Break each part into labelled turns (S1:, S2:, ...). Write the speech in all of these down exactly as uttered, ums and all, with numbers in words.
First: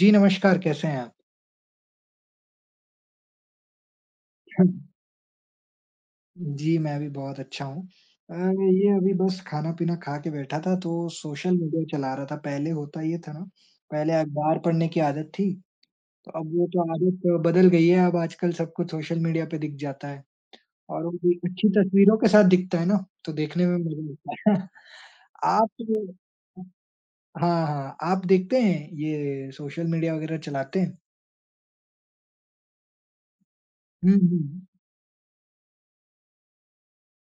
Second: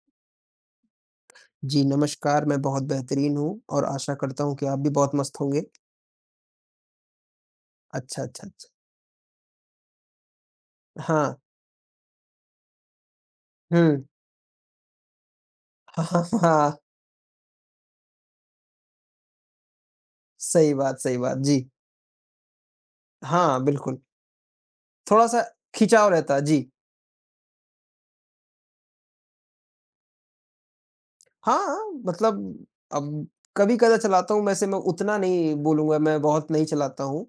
S1: जी, नमस्कार कैसे हैं आप?
S2: जी, नमस्कार, मैं बहुत बेहतरीन हूँ और आशा करता हूँ कि आप भी बहुत मस्त होंगे।
S1: जी, मैं भी बहुत अच्छा हूँ।
S2: अच्छा,
S1: अ,
S2: अच्छा, अच्छा।
S1: ये अभी बस खाना-पीना खा के बैठा था तो
S2: हाँ,
S1: सोशल मीडिया चला रहा था। पहले होता ये था ना,
S2: हुँ।
S1: पहले अखबार पढ़ने की आदत थी,
S2: हाँ, हाँ,
S1: तो अब वो
S2: हाँ,
S1: तो आदत बदल गई है, अब आजकल सब कुछ सोशल मीडिया पे दिख जाता है
S2: सही बात,
S1: और वो
S2: सही
S1: भी
S2: बात। जी,
S1: अच्छी तस्वीरों के साथ दिखता है ना, तो
S2: हाँ,
S1: देखने में
S2: बिल्कुल।
S1: मज़ा आता है।
S2: थोड़ा-सा
S1: आप
S2: खिंचाव रहता है, जी।
S1: हाँ, हाँ, आप देखते हैं ये सोशल मीडिया वगैरह चलाते हैं?
S2: हाँ, मतलब अब कभी-कदा
S1: हुँ,
S2: चलाता हूँ,
S1: हुँ।
S2: वैसे मैं उतना नहीं बोलूँगा, मैं बहुत नहीं चलाता हूँ।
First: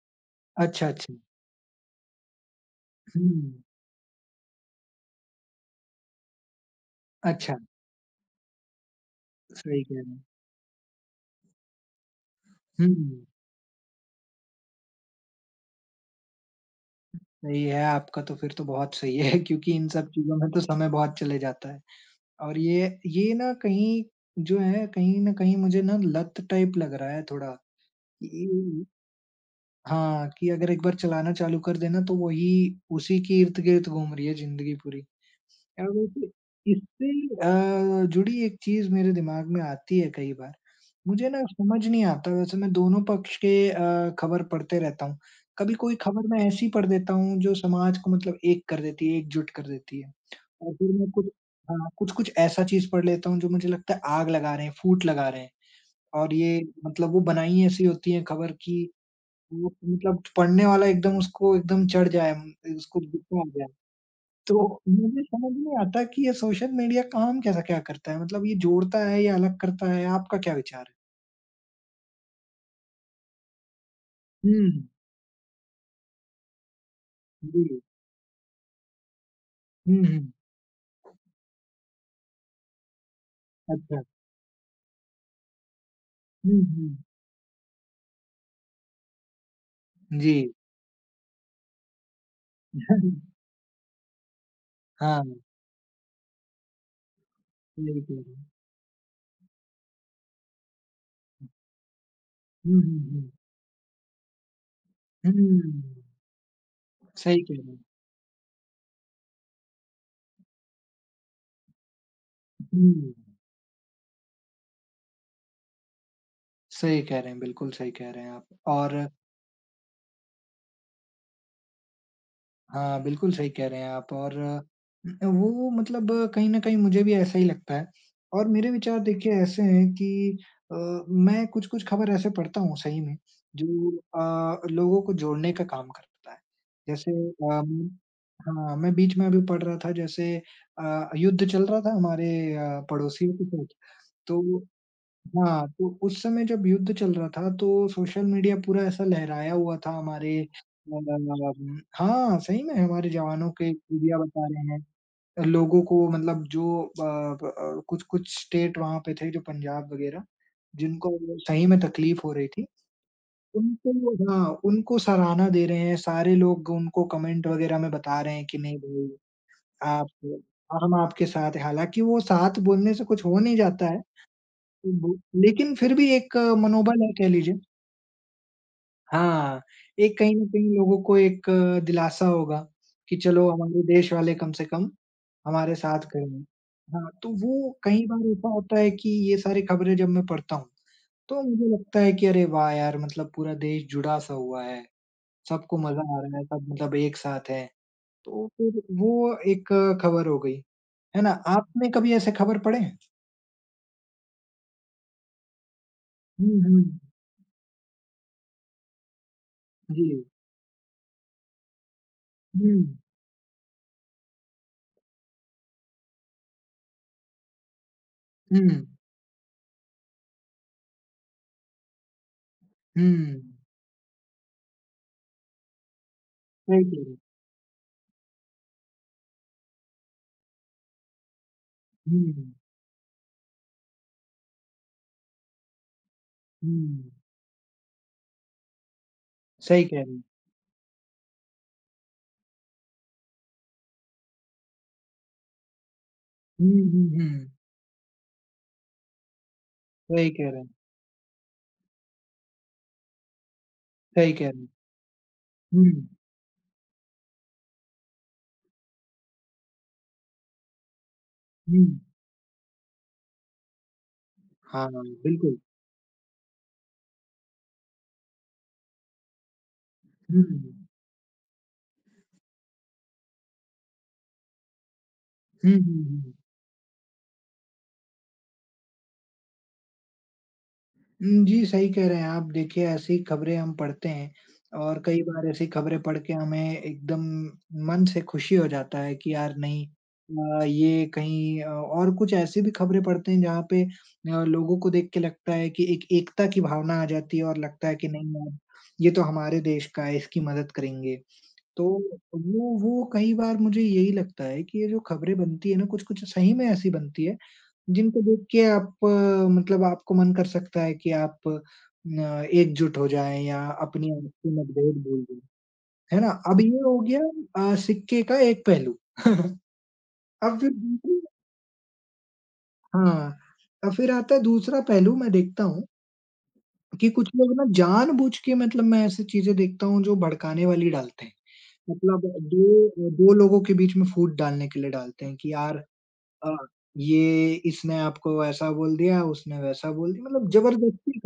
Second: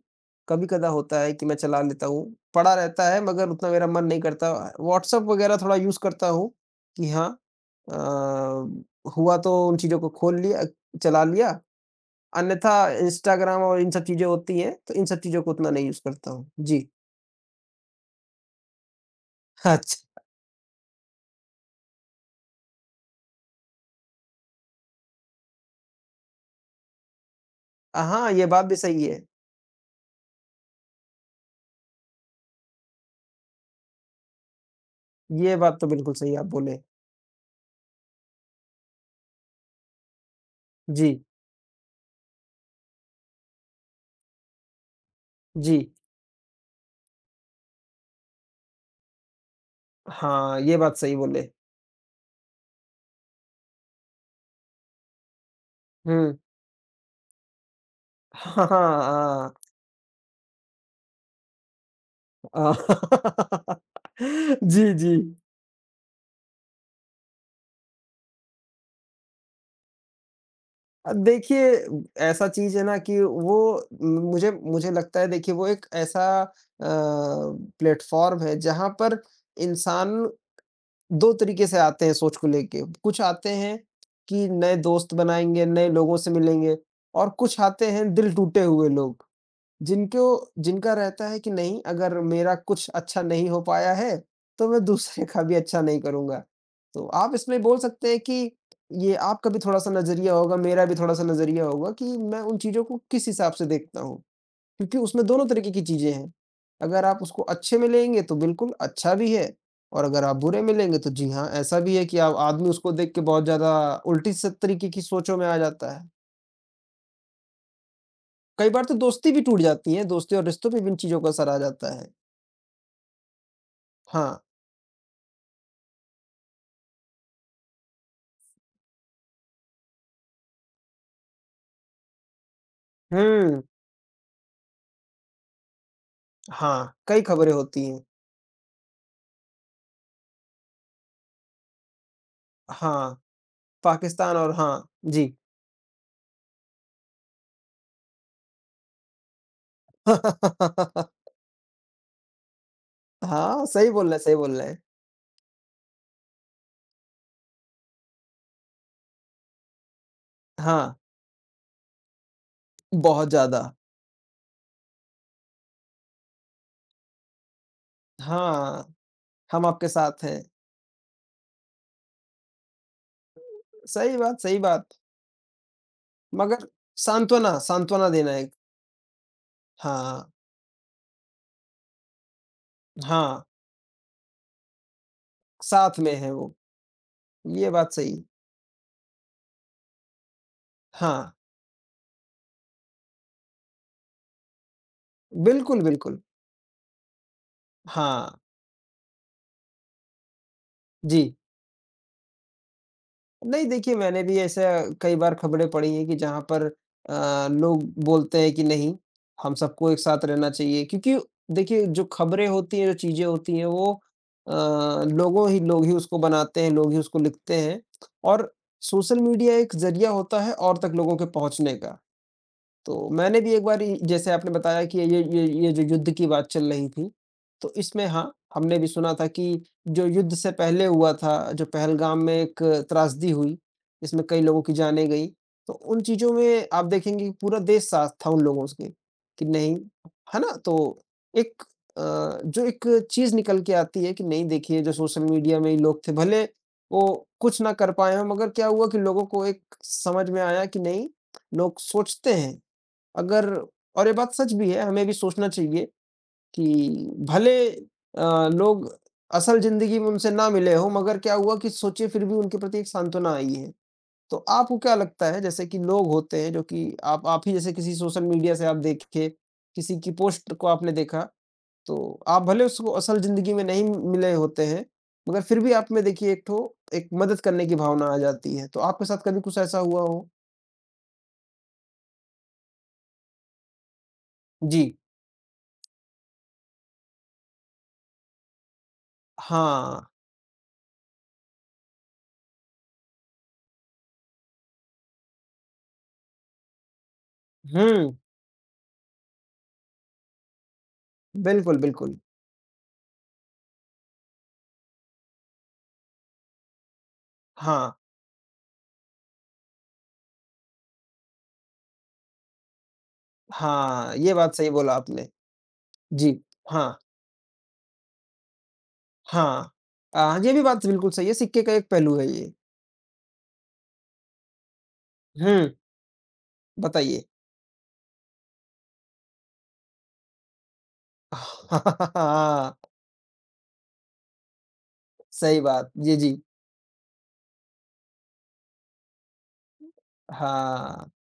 S1: अच्छा,
S2: कभी-कदा
S1: अच्छा।
S2: होता है कि मैं चला लेता हूँ, पड़ा रहता है मगर
S1: हुँ,
S2: उतना मेरा मन नहीं करता। व्हाट्सएप वगैरह थोड़ा यूज़ करता हूँ कि हाँ
S1: अच्छा,
S2: अ, हुआ तो उन
S1: सही कह
S2: चीज़ों
S1: रहे
S2: को
S1: हैं।
S2: खोल लिया, चला लिया अन्यथा
S1: हुँ,
S2: इंस्टाग्राम और इन सब चीज़ें होती हैं, तो इन सब चीज़ों को उतना नहीं यूज़ करता हूँ। जी।
S1: सही है आपका तो फिर तो बहुत सही है क्योंकि इन
S2: अच्छा
S1: सब चीज़ों में तो समय बहुत चले जाता है। और ये ये ना कहीं जो है कहीं न कहीं मुझे ना लत टाइप लग रहा है थोड़ा
S2: हाँ, ये बात भी
S1: कि
S2: सही है।
S1: हाँ, कि अगर एक बार चलाना चालू कर देना तो वही उसी के इर्द-गिर्द घूम रही है ज़िंदगी पूरी।
S2: ये बात
S1: क्या
S2: तो बिल्कुल
S1: बोलते हैं?
S2: सही आप बोले।
S1: इससे अ, जुड़ी एक चीज़ मेरे दिमाग में आती है कई बार।
S2: जी,
S1: मुझे ना समझ नहीं आता वैसे मैं दोनों पक्ष के अ, खबर पढ़ते रहता हूँ। कभी
S2: जी।
S1: कोई खबर मैं ऐसी पढ़ देता हूँ जो समाज को मतलब एक कर देती है, एकजुट कर देती है।
S2: हाँ,
S1: और
S2: ये
S1: फिर
S2: बात
S1: मैं
S2: सही
S1: कुछ
S2: बोले।
S1: हाँ, कुछ-कुछ ऐसा चीज़ पढ़ लेता हूँ जो मुझे लगता है आग लगा रहे हैं, फूट लगा रहे हैं। और
S2: हुँ।
S1: ये मतलब वो बनाई ऐसी होती है खबर
S2: हाँ,
S1: कि
S2: हाँ,
S1: वो मतलब पढ़ने वाला एकदम उसको एकदम चढ़ जाए, उसको गुस्सा आ जाए।
S2: हाँ।
S1: तो
S2: जी, जी।
S1: मुझे समझ नहीं आता कि ये सोशल मीडिया काम कैसा क्या करता है? मतलब ये जोड़ता है या अलग करता है? आपका क्या विचार है?
S2: अ, देखिए ऐसा चीज़ है ना कि वो मुझे
S1: हुँ,
S2: मुझे लगता है देखिए वो एक ऐसा अ,
S1: जी।
S2: प्लेटफ़ॉर्म है जहाँ पर
S1: हुँ,
S2: इंसान
S1: हुँ।
S2: दो तरीके से आते हैं सोच को लेके। कुछ आते हैं
S1: अच्छा।
S2: कि नए दोस्त बनाएँगे, नए लोगों से
S1: हुँ,
S2: मिलेंगे
S1: हुँ।
S2: और कुछ आते हैं दिल टूटे हुए लोग, जिनको
S1: जी।
S2: जिनका रहता है कि नहीं अगर मेरा कुछ अच्छा नहीं हो पाया है, तो मैं
S1: हाँ,
S2: दूसरे का भी अच्छा नहीं करूँगा। तो आप इसमें बोल
S1: सही
S2: सकते
S1: कह
S2: हैं
S1: रहे हैं।
S2: कि ये आपका भी थोड़ा-सा नज़रिया होगा, मेरा भी थोड़ा-सा नज़रिया होगा कि मैं उन
S1: हुँ,
S2: चीज़ों को
S1: हुँ,
S2: किस
S1: हुँ।
S2: हिसाब से देखता हूँ। क्योंकि उसमें
S1: हुँ,
S2: दोनों तरीके की चीज़ें हैं। अगर आप
S1: सही
S2: उसको
S1: कह रहे हैं।
S2: अच्छे में लेंगे तो बिल्कुल अच्छा भी है और अगर आप बुरे में लेंगे तो जी हाँ, ऐसा भी है कि आप आदमी उसको
S1: हुँ,
S2: देख के बहुत ज़्यादा उल्टी स तरीके की सोचों में आ जाता है।
S1: सही कह रहे हैं, बिल्कुल सही कह रहे हैं आप
S2: कई बार तो
S1: और
S2: दोस्ती भी टूट जाती है, दोस्ती और रिश्तों पे भी इन चीज़ों का असर आ जाता है।
S1: हाँ, बिल्कुल सही कह रहे हैं आप और
S2: हाँ।
S1: अ, वो मतलब अ, कहीं न कहीं मुझे भी ऐसा ही लगता है और मेरे विचार देखिए ऐसे हैं कि अ, मैं कुछ-कुछ खबर ऐसे पढ़ता हूँ सही में
S2: हुँ।
S1: जो अ, लोगों को जोड़ने का काम करता है।
S2: हाँ,
S1: जैसे
S2: कई खबरें होती
S1: अम
S2: हैं।
S1: हाँ, मैं बीच में अभी पढ़ रहा था जैसे अ, युद्ध चल रहा था हमारे अ,
S2: हाँ,
S1: पड़ोसियों के साथ,
S2: पाकिस्तान और
S1: तो
S2: हाँ, जी।
S1: हाँ, तो उस समय जब युद्ध चल रहा था तो सोशल मीडिया पूरा ऐसा लहराया हुआ था हमारे अम, हाँ, सही में हमारे जवानों
S2: हाँ,
S1: के
S2: सही बोल रहे
S1: खूबियाँ
S2: हैं, सही
S1: बता
S2: बोल रहे
S1: रहे
S2: हैं।
S1: हैं। लोगों को मतलब जो अ, ब अ, कुछ-कुछ स्टेट वहाँ पे थे जो पंजाब वगैरह,
S2: हाँ,
S1: जिनको सही में तकलीफ हो रही थी,
S2: बहुत ज़्यादा।
S1: उनको हाँ, उनको सराहना दे रहे हैं। सारे लोग उनको कमेंट वगैरह में बता रहे हैं कि नहीं
S2: हाँ,
S1: भाई
S2: हम आपके
S1: आप
S2: साथ हैं।
S1: हम आपके साथ हैं। हालाँकि वो साथ बोलने से कुछ हो नहीं जाता है।
S2: सही बात, सही बात।
S1: बु लेकिन फिर भी एक अ,
S2: मगर
S1: मनोबल है कह लीजिए।
S2: सांत्वना सांत्वना देना है।
S1: हाँ, एक
S2: हाँ,
S1: कहीं न कहीं लोगों को एक अ, दिलासा होगा कि
S2: हाँ,
S1: चलो हमारे देश वाले कम से कम हमारे साथ
S2: साथ में
S1: खड़े
S2: है
S1: हैं।
S2: वो,
S1: हाँ, तो
S2: ये
S1: वो
S2: बात
S1: कई
S2: सही है।
S1: बार ऐसा होता है कि ये सारी खबरें जब मैं पढ़ता हूँ,
S2: हाँ,
S1: तो मुझे लगता है कि अरे वाह यार! मतलब पूरा देश जुड़ा सा हुआ है, सबको
S2: बिल्कुल,
S1: मज़ा आ
S2: बिल्कुल।
S1: रहा है, सब मतलब एक साथ हैं।
S2: हाँ,
S1: तो फिर वो एक अ, खबर हो गई, है ना?
S2: जी।
S1: आपने कभी ऐसे खबर पढ़े हैं?
S2: नहीं देखिए, मैंने भी ऐसा कई बार खबरें पढ़ी हैं कि जहाँ
S1: हुँ,
S2: पर
S1: हुँ।
S2: अ, लोग बोलते हैं कि नहीं, हम सबको एक
S1: जी।
S2: साथ रहना चाहिए क्योंकि देखिए जो खबरें होती हैं, जो
S1: हुँ,
S2: चीज़ें होती हैं वो अ, लोगों ही लोग ही उसको बनाते हैं, लोग ही उसको लिखते हैं और
S1: हुँ,
S2: सोशल मीडिया एक ज़रिया होता है और तक लोगों के पहुँचने का। तो मैंने
S1: हुँ।
S2: भी एक बारी जैसे आपने बताया कि ये ये ये जो युद्ध की बात चल
S1: सही
S2: रही
S1: कह रहे
S2: थी,
S1: हैं।
S2: तो इसमें हाँ, हमने भी सुना था कि जो युद्ध से पहले हुआ था, जो पहलगाम में
S1: हुँ,
S2: एक त्रासदी हुई, इसमें कई लोगों की जानें गई, तो उन चीज़ों में आप
S1: हुँ,
S2: देखेंगे कि पूरा देश साथ था उन लोगों के कि नहीं,
S1: सही कह रहे हैं।
S2: है ना? तो एक अ, जो एक चीज़ निकल के आती है कि नहीं देखिए जो सोशल मीडिया में ही लोग थे, भले
S1: हुँ,
S2: वो
S1: हुँ, हुँ,
S2: कुछ ना कर पाए हों मगर क्या हुआ कि लोगों को एक
S1: सही
S2: समझ में
S1: कह रहे
S2: आया
S1: हैं,
S2: कि नहीं, लोग सोचते हैं। अगर और ये
S1: सही
S2: बात
S1: कह
S2: सच
S1: रहे हैं।
S2: भी है, हमें भी सोचना
S1: हुँ,
S2: चाहिए कि भले अ, लोग असल ज़िंदगी में उनसे ना मिले हों, मगर क्या हुआ कि
S1: हुँ,
S2: सोचिए फिर भी उनके प्रति एक सांत्वना आई है। तो आपको
S1: हाँ,
S2: क्या लगता है
S1: बिल्कुल।
S2: जैसे कि लोग होते हैं जो कि आप आप ही जैसे किसी सोशल मीडिया से आप देखे, किसी की
S1: हुँ,
S2: पोस्ट को
S1: हुँ,
S2: आपने देखा, तो आप भले उसको असल ज़िंदगी में नहीं मिले होते हैं, मगर फिर
S1: हुँ,
S2: भी आप
S1: हुँ,
S2: में देखिए
S1: हुँ।
S2: एक ठो एक मदद करने की भावना आ जाती है। तो आपके साथ कभी कुछ ऐसा हुआ हो?
S1: हुँ, जी, सही कह रहे हैं आप। देखिए, ऐसी खबरें हम पढ़ते हैं
S2: जी।
S1: और कई बार ऐसी खबरें पढ़ के हमें एकदम मन से खुशी हो जाता है कि यार नहीं
S2: हाँ।
S1: अ, ये कहीं अ, और कुछ ऐसी भी खबरें पढ़ते हैं जहाँ पे अ, लोगों को देख के लगता है कि एक एकता की भावना आ जाती है और लगता है कि
S2: हुँ।
S1: नहीं यार, ये तो हमारे देश का है, इसकी मदद करेंगे।
S2: बिल्कुल,
S1: तो
S2: बिल्कुल।
S1: वो वो कई बार मुझे यही लगता है कि ये जो खबरें बनती है ना, कुछ-कुछ सही में ऐसी बनती है
S2: हाँ,
S1: जिनको देख के आप अ, मतलब आपको मन कर सकता है कि आप अ, एकजुट हो जाएँ या अपनी
S2: हाँ, ये
S1: आपसी
S2: बात सही बोला
S1: मतभेद भूल
S2: आपने।
S1: जाएँ, है ना?
S2: जी,
S1: अब ये हो
S2: हाँ,
S1: गया अ, सिक्के का एक पहलू।
S2: हाँ। अ, ये
S1: अब
S2: भी
S1: फिर
S2: बात बिल्कुल
S1: दूसरी
S2: सही है, सिक्के का एक पहलू है ये।
S1: हाँ, अब फिर आता है दूसरा पहलू मैं
S2: हुँ,
S1: देखता हूँ कि
S2: बताइए।
S1: कुछ लोग ना जानबूझ के मतलब मैं ऐसी चीज़ें देखता हूँ जो भड़काने वाली डालते हैं। मतलब
S2: हाँ,
S1: 2 2 लोगों के बीच में फूट डालने के लिए डालते हैं कि
S2: सही
S1: यार
S2: बात। जी, जी।
S1: अ, ये इसने आपको ऐसा बोल दिया, उसने वैसा बोल दिया, मतलब
S2: हाँ,
S1: जबरदस्ती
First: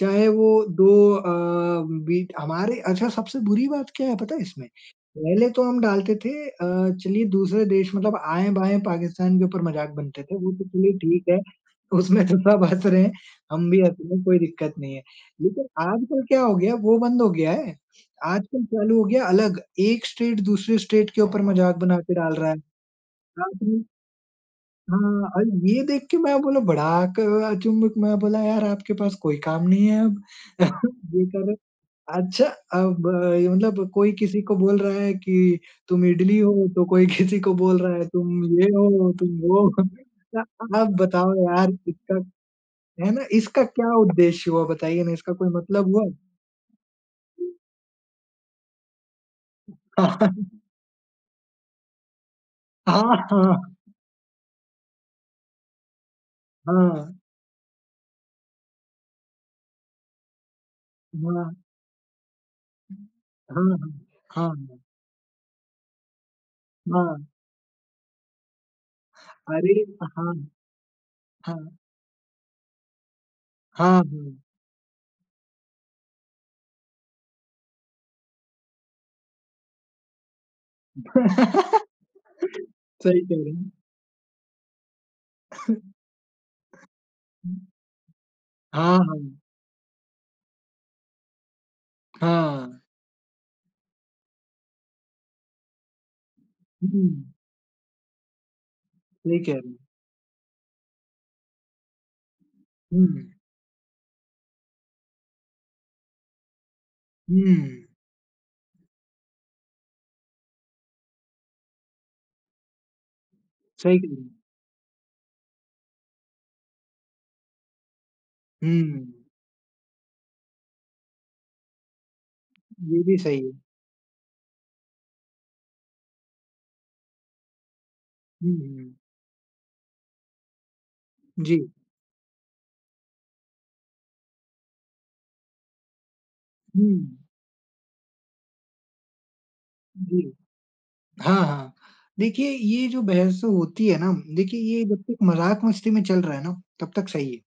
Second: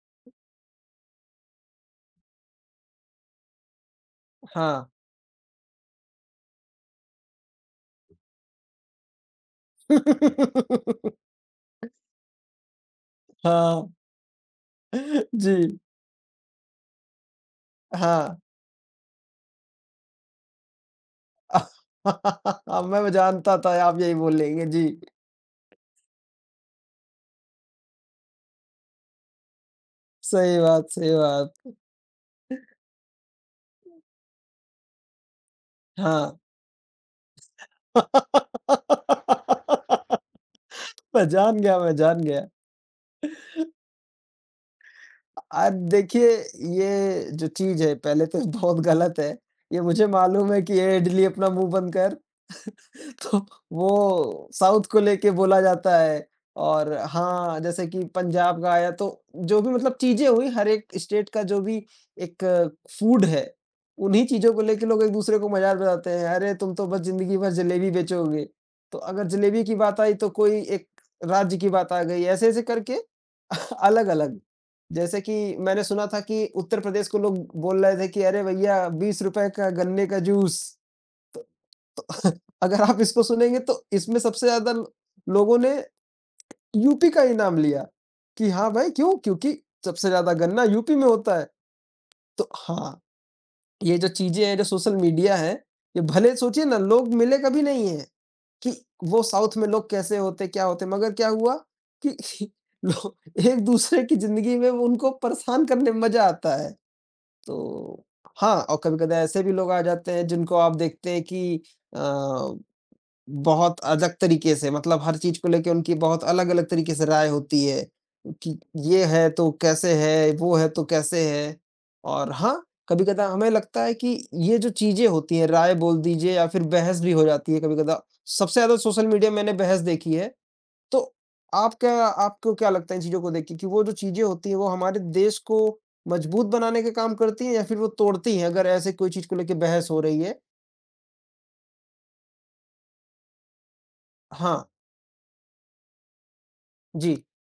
S1: चाहे वो 2 अ, बीट हमारे अच्छा सबसे बुरी बात क्या है पता है इसमें?
S2: हाँ।
S1: पहले तो हम डालते थे अ, चलिए दूसरे देश मतलब आएँ-बाएँ पाकिस्तान के ऊपर मज़ाक बनते थे, वो तो चलिए ठीक है, उसमें तो सब हँस रहे हैं, हम भी
S2: हाँ,
S1: हँस रहे हैं, कोई दिक्कत नहीं है।
S2: जी,
S1: लेकिन आजकल क्या हो गया वो बंद हो गया है,
S2: हाँ।
S1: आजकल चालू हो गया अलग, एक स्टेट दूसरे स्टेट के ऊपर मज़ाक बना के डाल रहा
S2: मैं जानता था
S1: है।
S2: आप यही बोलेंगे, जी।
S1: हाँ, और ये देख के मैं बोला बड़ा क अचंभित मैं बोला यार आपके पास कोई काम नहीं है अब।
S2: सही बात, सही
S1: ये कर रहे
S2: बात।
S1: अच्छा अब अ, ये मतलब कोई किसी को बोल रहा है कि तुम
S2: हाँ।
S1: इडली हो, तो कोई किसी को बोल रहा है तुम ये हो, तुम वो हो। अ, आप
S2: मैं
S1: बताओ
S2: जान
S1: यार
S2: गया, मैं
S1: इसका
S2: जान गया।
S1: है ना, इसका क्या उद्देश्य हुआ बताइए ना, इसका कोई
S2: आज
S1: मतलब हुआ?
S2: देखिए, ये जो चीज़ है पहले तो बहुत गलत है। ये मुझे मालूम है कि ये इडली अपना मुँह बंद कर।
S1: हाँ,
S2: तो
S1: हाँ,
S2: वो साउथ को लेके बोला जाता है और
S1: हाँ,
S2: हाँ, जैसे कि पंजाब का आया तो जो भी मतलब चीज़ें हुई हर एक स्टेट का
S1: हाँ,
S2: जो भी एक फूड है,
S1: हाँ, हाँ,
S2: उन्हीं
S1: हाँ,
S2: चीज़ों को
S1: हाँ,
S2: लेके लोग एक-दूसरे को मजाक बनाते हैं, "अरे! तुम तो बस
S1: हाँ,
S2: ज़िंदगी भर जलेबी बेचोगे।" तो अगर जलेबी की
S1: अरे!
S2: बात
S1: हाँ,
S2: आई तो
S1: हाँ,
S2: कोई एक राज्य की बात आ गई, ऐसे-ऐसे करके
S1: हाँ, हाँ।
S2: अलग-अलग। जैसे कि मैंने सुना था कि उत्तर प्रदेश को लोग बोल रहे थे कि, "अरे भैया! ₹बीस रुपए का गन्ने का जूस।" अगर आप
S1: सही
S2: इसको
S1: कह रहे
S2: सुनेंगे
S1: हैं।
S2: तो इसमें सबसे ज़्यादा ल लोगों ने यूपी का ही
S1: हुँ।
S2: नाम लिया, कि हाँ भाई
S1: हाँ,
S2: क्यों?
S1: हाँ।
S2: क्योंकि सबसे ज़्यादा गन्ना यूपी में होता है। तो
S1: हाँ।
S2: हाँ, ये जो चीज़ें हैं, जो सोशल मीडिया है, ये भले सोचिए ना लोग
S1: हुँ,
S2: मिले कभी नहीं हैं, कि वो
S1: सही कह
S2: साउथ में
S1: रहे हैं।
S2: लोग कैसे होते, क्या होते, मगर क्या हुआ कि
S1: हुँ,
S2: लो एक-दूसरे की ज़िंदगी में वो उनको परेशान करने में मज़ा आता है।
S1: हुँ,
S2: तो हाँ, और कभी-कभार ऐसे भी लोग आ जाते हैं जिनको आप देखते हैं कि अ बहुत
S1: सही कह
S2: अलग
S1: रहे हैं।
S2: तरीके से मतलब हर चीज़ को लेके उनकी बहुत अलग-अलग तरीके से राय होती है, कि
S1: हुँ,
S2: ये है तो कैसे है, वो है तो कैसे है। और हाँ,
S1: ये भी
S2: कभी-कदा
S1: सही
S2: हमें
S1: है।
S2: लगता है कि ये जो चीज़ें होती हैं, राय बोल दीजिए या फिर बहस भी हो जाती है कभी-कदा।
S1: हुँ,
S2: सबसे ज़्यादा
S1: हुँ।
S2: सोशल मीडिया में मैंने बहस देखी है, तो
S1: जी।
S2: आप क्या आपको क्या लगता है इन चीज़ों को देख के कि वो जो चीज़ें होती हैं, वो हमारे देश को मजबूत बनाने का
S1: हुँ,
S2: काम करती हैं या फिर वो तोड़ती हैं, अगर ऐसे कोई चीज़ को लेके बहस हो रही
S1: जी।
S2: है?
S1: हाँ, हाँ। देखिए, ये जो बहस होती है ना देखिए
S2: हाँ,
S1: ये जब तक मज़ाक-मस्ती में चल रहा है ना, तब तक
S2: जी,
S1: सही है।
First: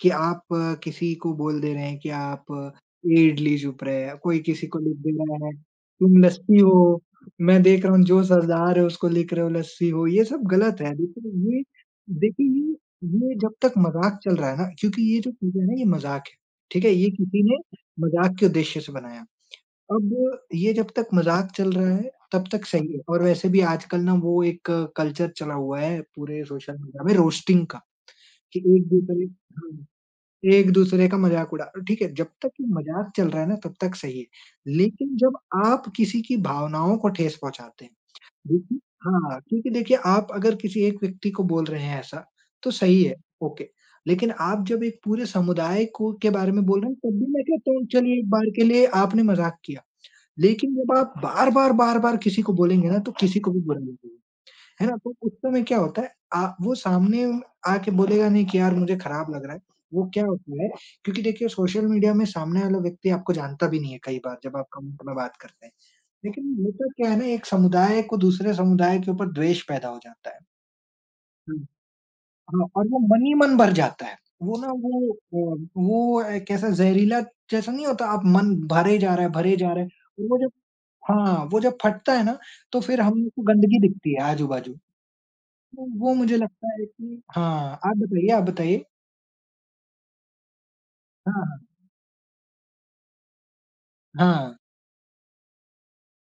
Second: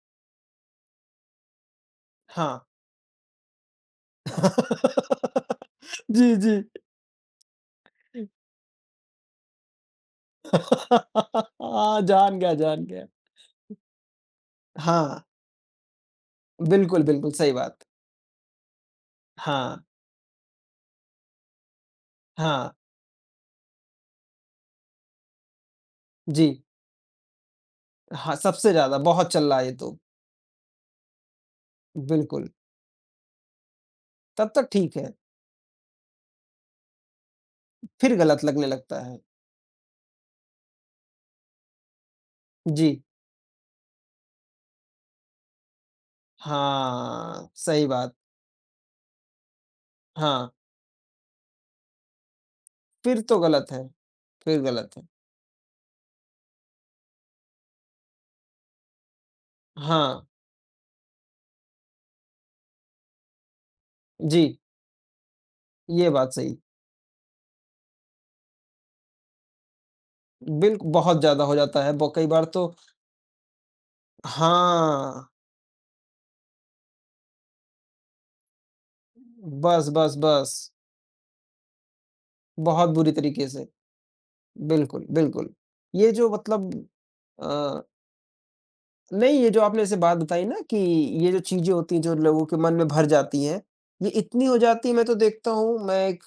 S1: कि आप अ, किसी को बोल दे रहे हैं कि आप
S2: हाँ।
S1: ये इडली चूप रहे हैं, कोई किसी को लिख दे रहा है, तुम
S2: जी, जी।
S1: लस्सी हो, मैं देख रहा हूँ जो सरदार है उसको लिख रहे हो लस्सी हो, ये सब गलत है। देखिए ये
S2: हाँ, जान
S1: देखिए
S2: गया,
S1: ये
S2: जान गया।
S1: ये जब तक मज़ाक चल रहा है ना क्योंकि ये
S2: हाँ,
S1: जो चीज़ें हैं ना ये मज़ाक है, ठीक है?
S2: बिल्कुल,
S1: ये
S2: बिल्कुल,
S1: किसी
S2: सही
S1: ने
S2: बात।
S1: मज़ाक के उद्देश्य से बनाया।
S2: हाँ,
S1: अब ये जब तक मज़ाक चल रहा है तब तक
S2: हाँ,
S1: सही है और वैसे भी आजकल ना वो एक कल्चर चला हुआ है पूरे
S2: जी।
S1: सोशल मीडिया में रोस्टिंग का
S2: हाँ,
S1: कि
S2: सबसे
S1: एक
S2: ज़्यादा
S1: दूसरे
S2: बहुत चल रहा है ये तो,
S1: हाँ। एक दूसरे का मज़ाक उड़ा तो ठीक है, जब
S2: बिल्कुल।
S1: तक ये मज़ाक चल रहा है ना तब तक सही है।
S2: तब तो ठीक है,
S1: लेकिन जब आप किसी की भावनाओं को ठेस पहुँचाते हैं,
S2: फिर गलत लगने
S1: देखिए
S2: लगता है।
S1: हाँ, क्योंकि देखिए आप अगर किसी एक व्यक्ति को बोल रहे हैं ऐसा, तो
S2: जी,
S1: सही है, ओके। लेकिन आप जब एक पूरे समुदाय को के बारे में बोल रहे हैं तब भी मैं
S2: हाँ,
S1: कहता हूँ
S2: सही बात।
S1: चलिए एक बार के लिए आपने मज़ाक किया।
S2: हाँ,
S1: लेकिन जब आप बार-बार, बार-बार किसी को बोलेंगे ना तो
S2: फिर तो
S1: किसी को भी
S2: गलत
S1: बुरा
S2: है,
S1: लगेगा।
S2: फिर
S1: है
S2: गलत
S1: ना?
S2: है।
S1: तो उस समय क्या होता है आ वो सामने आके बोलेगा नहीं कि यार मुझे खराब लग रहा है। वो
S2: हाँ,
S1: क्या होता है क्योंकि देखिए सोशल मीडिया में सामने वाला व्यक्ति आपको जानता भी नहीं है कई बार
S2: जी,
S1: जब आप कमेंट में बात करते हैं।
S2: ये बात
S1: लेकिन
S2: सही।
S1: होता क्या है ना एक समुदाय को दूसरे समुदाय के ऊपर द्वेष पैदा हो जाता है।
S2: बिल्क बहुत ज़्यादा हो
S1: हुँ।
S2: जाता है, ब कई बार तो
S1: हाँ, और वो मन ही मन भर जाता है। वो ना वो
S2: हाँ,
S1: अ, वो एक ऐसा ज़हरीला जैसा नहीं होता आप मन भरे जा रहा है, भरे जा रहा
S2: बस,
S1: है।
S2: बस,
S1: और वो जब
S2: बस,
S1: हाँ, वो जब फटता है ना तो
S2: बहुत
S1: फिर
S2: बुरी
S1: हमको
S2: तरीके से।
S1: गंदगी दिखती है आजू-बाजू।
S2: बिल्कुल, बिल्कुल।
S1: वो
S2: ये
S1: वो
S2: जो
S1: मुझे
S2: मतलब
S1: लगता है कि
S2: अ,
S1: हाँ, आप बताइए, आप बताइए।
S2: नहीं ये जो आपने ऐसे बात बताई ना कि ये
S1: हाँ,
S2: जो
S1: हाँ।
S2: चीज़ें होती हैं जो लोगों के मन में भर जाती हैं, ये इतनी
S1: हाँ।
S2: हो जाती है मैं तो देखता हूँ मैं एक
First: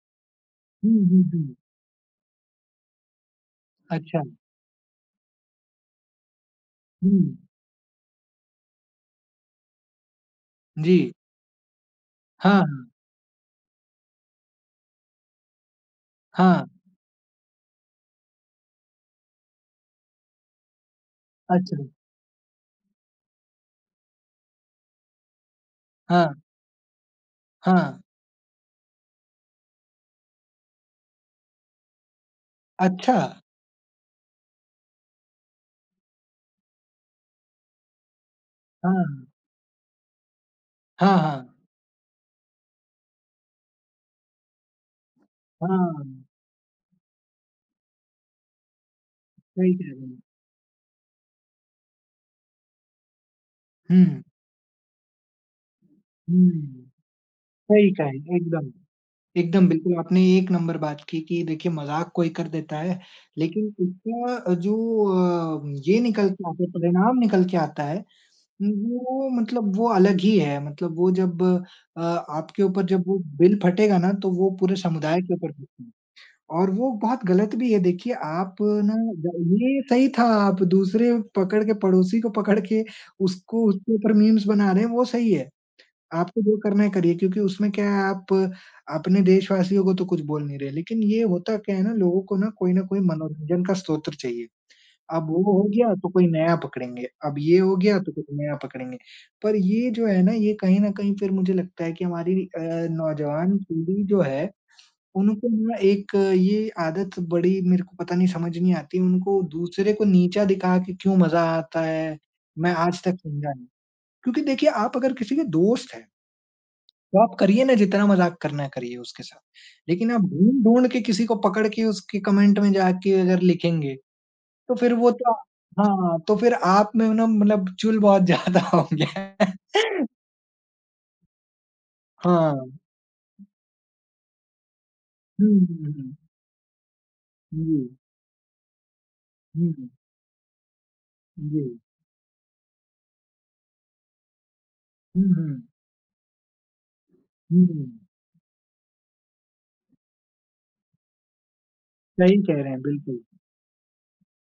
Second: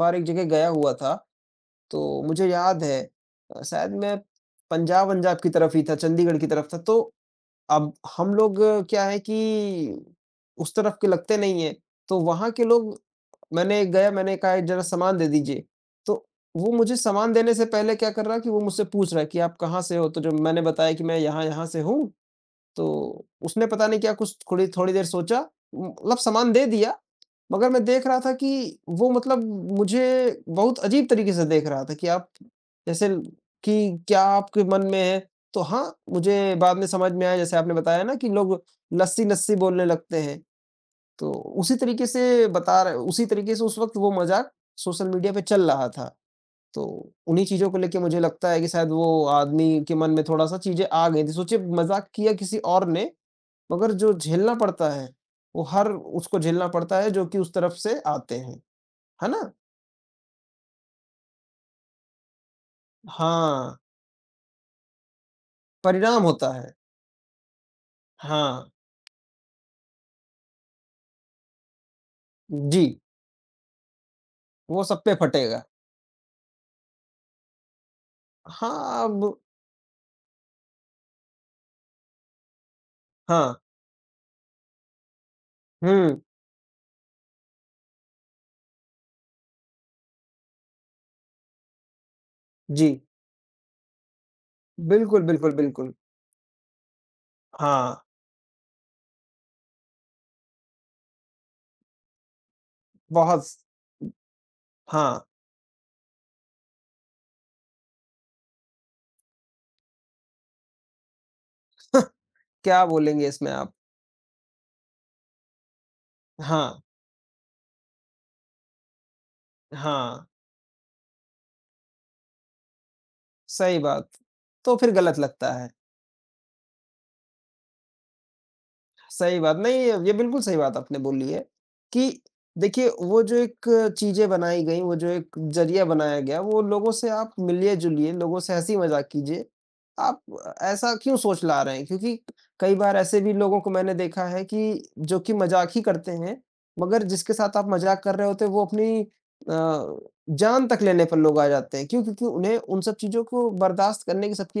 S2: बार एक जगह गया हुआ
S1: हुँ,
S2: था,
S1: हुँ, हुँ।
S2: तो मुझे याद है अ, शायद मैं
S1: अच्छा।
S2: पंजाब-वंजाब की तरफ ही था, चंडीगढ़ की तरफ था,
S1: हुँ।
S2: तो अब हम लोग क्या है कि उस
S1: जी।
S2: तरफ के लगते नहीं हैं, तो वहाँ
S1: हाँ,
S2: के
S1: हाँ।
S2: लोग मैंने गया मैंने कहा जरा सामान दे दीजिए। तो
S1: हाँ।
S2: वो मुझे सामान देने से पहले क्या कर रहा है कि वो मुझसे पूछ रहा है कि आप कहाँ से हो? तो जब मैंने बताया कि मैं यहाँ-यहाँ से
S1: अच्छा।
S2: हूँ, तो उसने पता नहीं क्या कुछ थोड़ी थोड़ी देर सोचा, म- मतलब
S1: हाँ,
S2: सामान दे दिया, मगर
S1: हाँ।
S2: मैं देख रहा था कि वो मतलब मुझे बहुत अजीब तरीके से देख रहा था कि आप जैसे
S1: अच्छा!
S2: ल- कि क्या आपके मन में है? तो हाँ, मुझे बाद में समझ में आया जैसे आपने बताया ना कि लोग
S1: हाँ।
S2: लस्सी-लस्सी बोलने लगते हैं।
S1: हाँ,
S2: तो
S1: हाँ।
S2: उसी तरीके से बता रहे उसी तरीके से उस वक़्त वो मज़ाक सोशल मीडिया पे चल रहा था।
S1: हाँ।
S2: तो उन्हीं चीज़ों को लेके मुझे लगता है कि शायद वो
S1: सही
S2: आदमी
S1: कह
S2: के
S1: रहे
S2: मन
S1: हैं।
S2: में थोड़ा-सा चीज़ें आ गई थी। सोचिए मज़ाक किया किसी और ने, मगर जो
S1: हुँ।
S2: झेलना पड़ता है, वो हर उसको झेलना
S1: हुँ।
S2: पड़ता है जो कि उस तरफ
S1: सही
S2: से
S1: कहा है,
S2: आते हैं।
S1: एकदम।
S2: है ना?
S1: एकदम बिल्कुल आपने एक नंबर बात की कि देखिए मज़ाक कोई कर देता है, लेकिन
S2: हाँ,
S1: इसका जो अ, ये
S2: परिणाम
S1: निकल के
S2: होता
S1: आता है
S2: है।
S1: परिणाम निकल के आता है
S2: हाँ,
S1: वो मतलब वो अलग ही है, मतलब वो जब अ, आपके ऊपर
S2: जी,
S1: जब वो बिल फटेगा ना, तो वो पूरे
S2: वो सब पे
S1: समुदाय के ऊपर
S2: फटेगा।
S1: फटेगा और वो बहुत गलत भी है। देखिए, आप ना
S2: हाँ,
S1: ज
S2: अब
S1: ये सही था, आप दूसरे पकड़ के पड़ोसी को पकड़ के
S2: हाँ,
S1: उसको उसके ऊपर मीम्स बना रहे हैं, वो सही है।
S2: हुँ,
S1: आपको जो करना है करिए क्योंकि उसमें क्या है, आप अपने देशवासियों को तो कुछ बोल नहीं रहे। लेकिन ये होता क्या है ना, लोगों को ना कोई न
S2: जी।
S1: कोई मनोरंजन का स्रोत चाहिए।
S2: बिल्कुल,
S1: अब वो
S2: बिल्कुल,
S1: हो
S2: बिल्कुल।
S1: गया तो कोई नया पकड़ेंगे, अब ये हो
S2: हाँ,
S1: गया तो कोई नया पकड़ेंगे। पर ये जो है ना, ये कहीं न कहीं फिर मुझे लगता है कि हमारी अ,
S2: बहुत
S1: नौजवान
S2: स
S1: पीढ़ी जो है,
S2: हाँ।
S1: उनको ना एक ये आदत बड़ी मेरे को पता नहीं समझ नहीं आती, उनको दूसरे को नीचा दिखा के क्यों मज़ा आता है, मैं
S2: क्या
S1: आज तक
S2: बोलेंगे इसमें
S1: समझा नहीं।
S2: आप?
S1: क्योंकि देखिए आप अगर किसी के दोस्त हैं,
S2: हाँ,
S1: तो आप करिए ना जितना मज़ाक करना है करिए उसके साथ। लेकिन आप
S2: हाँ,
S1: ढूँढ-ढूँढ के किसी को पकड़ के उसके कमेंट में जाके अगर
S2: सही
S1: लिखेंगे
S2: बात।
S1: तो
S2: तो फिर
S1: फिर वो
S2: गलत
S1: तो
S2: लगता है।
S1: हाँ, तो फिर आप में ना मतलब चुल बहुत ज़्यादा होंगे।
S2: सही बात। नहीं, ये ये बिल्कुल सही बात आपने बोली है कि
S1: हाँ।
S2: देखिए वो जो एक चीज़ें बनाई गई, वो जो एक
S1: हुँ,
S2: ज़रिया
S1: हुँ, हुँ।
S2: बनाया गया, वो लोगों से आप
S1: जी,
S2: मिलिए-जुलिए, लोगों से हँसी-मज़ाक कीजिए।
S1: हुँ,
S2: आप ऐसा क्यों सोच ला
S1: जी।
S2: रहे हैं? क्योंकि कई बार ऐसे भी लोगों को मैंने देखा है कि जो कि
S1: हुँ,
S2: मज़ाक ही करते हैं, मगर जिसके साथ
S1: हुँ,
S2: आप
S1: हुँ।
S2: मज़ाक कर रहे होते हैं वो अपनी अ, जान तक लेने पर लोग आ जाते हैं। क्यों? क्योंकि
S1: सही
S2: उन्हें
S1: कह रहे हैं,
S2: उन सब
S1: बिल्कुल।
S2: चीज़ों को बर्दाश्त करने की सबकी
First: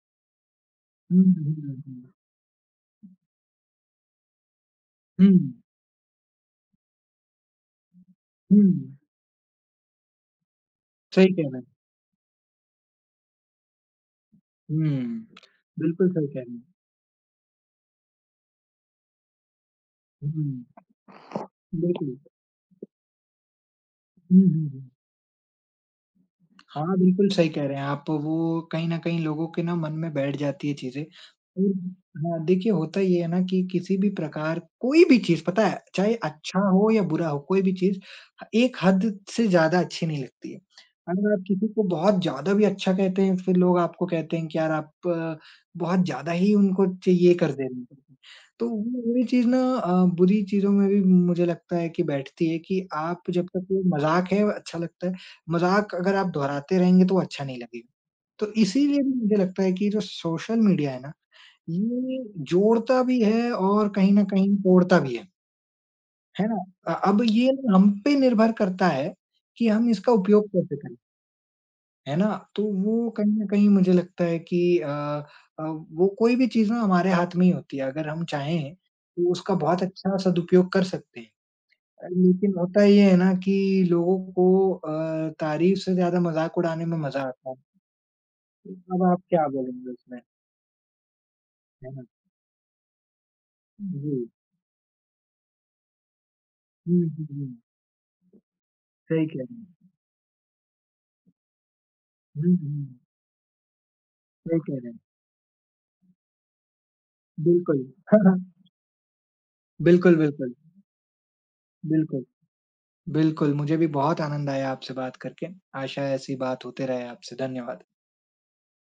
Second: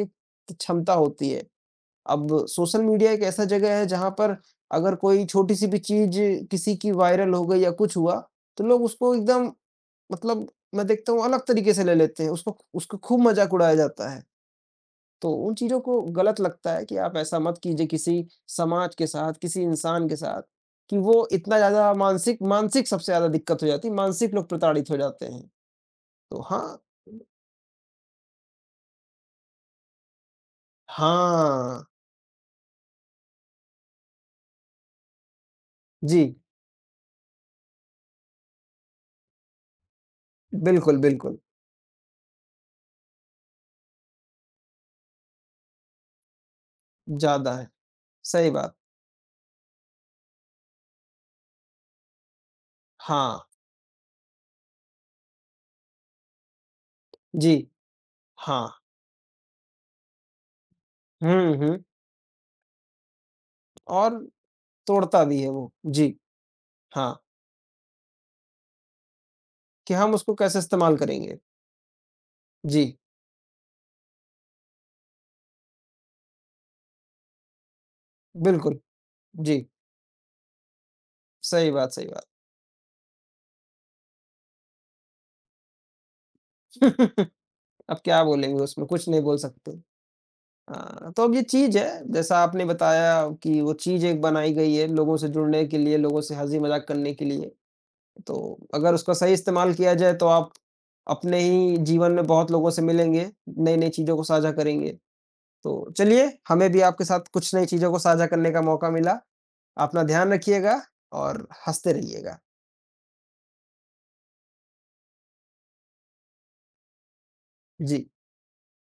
S2: एक क्षमता
S1: हुँ,
S2: होती है।
S1: हुँ, हुँ।
S2: अब सोशल मीडिया एक ऐसा जगह है जहाँ पर अगर कोई
S1: हुँ,
S2: छोटी-सी भी चीज़ किसी की वायरल हो गई या कुछ हुआ,
S1: हुँ।
S2: तो लोग उसको एकदम मतलब मैं देखता हूँ
S1: सही कह
S2: अलग
S1: रहे हैं।
S2: तरीके से ले लेते हैं, उसको उसका खूब मज़ाक उड़ाया जाता है।
S1: हुँ,
S2: तो उन चीज़ों को
S1: बिल्कुल सही कह
S2: गलत
S1: रहे हैं।
S2: लगता है कि आप ऐसा मत कीजिए किसी समाज के साथ, किसी इंसान के साथ,
S1: हुँ,
S2: कि वो इतना ज़्यादा
S1: बिल्कुल।
S2: मानसिक मानसिक सबसे ज़्यादा दिक्कत हो जाती है, मानसिक
S1: हुँ,
S2: लोग
S1: हुँ, हुँ।
S2: प्रताड़ित हो जाते हैं। तो हाँ
S1: हाँ, बिल्कुल सही कह रहे हैं आप। वो कहीं न कहीं लोगों के ना मन में बैठ जाती है चीज़ें। उम,
S2: हाँ,
S1: हाँ, देखिए होता ये है ना कि किसी भी प्रकार कोई भी चीज़ पता है, चाहे
S2: जी,
S1: अच्छा हो या बुरा हो, कोई भी चीज़ ह एक हद से ज़्यादा अच्छी नहीं लगती है।
S2: बिल्कुल,
S1: अगर
S2: बिल्कुल,
S1: आप किसी को बहुत ज़्यादा भी अच्छा कहते हैं, फिर लोग आपको कहते हैं कि यार आप अ, बहुत ज़्यादा ही उनको च ये कर
S2: ज़्यादा
S1: दे
S2: है।
S1: रहे हैं।
S2: सही
S1: तो
S2: बात।
S1: वो बुरी चीज़ ना अ, बुरी चीज़ों में भी मुझे लगता है कि बैठती है कि आप
S2: हाँ,
S1: जब तक वो मज़ाक है अच्छा लगता है। मज़ाक अगर आप दोहराते रहेंगे तो अच्छा
S2: जी।
S1: नहीं लगेगा। तो
S2: हाँ।
S1: इसीलिए भी मुझे लगता है कि जो सोशल मीडिया है ना,
S2: हुँ, हुँ
S1: ये जोड़ता भी है और कहीं
S2: और
S1: न कहीं तोड़ता भी
S2: तोड़ता
S1: है।
S2: भी है वो। जी,
S1: है ना? अ,
S2: हाँ,
S1: अब ये हम पे निर्भर करता है कि हम
S2: कि
S1: इसका
S2: हम उसको
S1: उपयोग
S2: कैसे
S1: कैसे करें,
S2: इस्तेमाल करेंगे।
S1: है ना? तो
S2: जी,
S1: वो कहीं न कहीं मुझे लगता है कि अ अ, वो कोई भी चीज़ ना हमारे हाथ में ही होती है। अगर हम चाहें
S2: बिल्कुल।
S1: तो उसका
S2: जी,
S1: बहुत अच्छा सदुपयोग कर सकते हैं।
S2: सही बात, सही
S1: अ,
S2: बात।
S1: लेकिन होता ये है ना कि लोगों को अ, तारीफ़ से ज़्यादा मज़ाक उड़ाने में मज़ा आता है।
S2: अब क्या बोलेंगे उसमें,
S1: अब
S2: कुछ नहीं
S1: आप
S2: बोल
S1: क्या
S2: सकते।
S1: बोलेंगे उसमें,
S2: हाँ, तो अब ये चीज़
S1: है ना?
S2: है, जैसा आपने बताया कि वो
S1: हुँ।
S2: चीज़ एक
S1: जी।
S2: बनाई गई है लोगों से जुड़ने के लिए, लोगों से हँसी-मज़ाक
S1: हुँ,
S2: करने के
S1: हुँ,
S2: लिए।
S1: हुँ।
S2: तो अगर उसका
S1: सही
S2: सही
S1: कह रहे
S2: इस्तेमाल
S1: हैं।
S2: किया जाए तो आप अपने ही जीवन में बहुत
S1: हुँ,
S2: लोगों से
S1: हुँ।
S2: मिलेंगे, नई-नई चीज़ों को साझा
S1: सही कह
S2: करेंगे।
S1: रहे हैं।
S2: तो चलिए, हमें भी आपके साथ कुछ नई
S1: बिल्कुल।
S2: चीज़ों को साझा करने का मौका मिला। अपना
S1: बिल्कुल,
S2: ध्यान
S1: बिल्कुल।
S2: रखिएगा और हँसते
S1: बिल्कुल,
S2: रहिएगा।
S1: बिल्कुल। मुझे भी बहुत आनंद आया आपसे बात करके। आशा है ऐसी बात होते रहे आपसे। धन्यवाद।
S2: जी।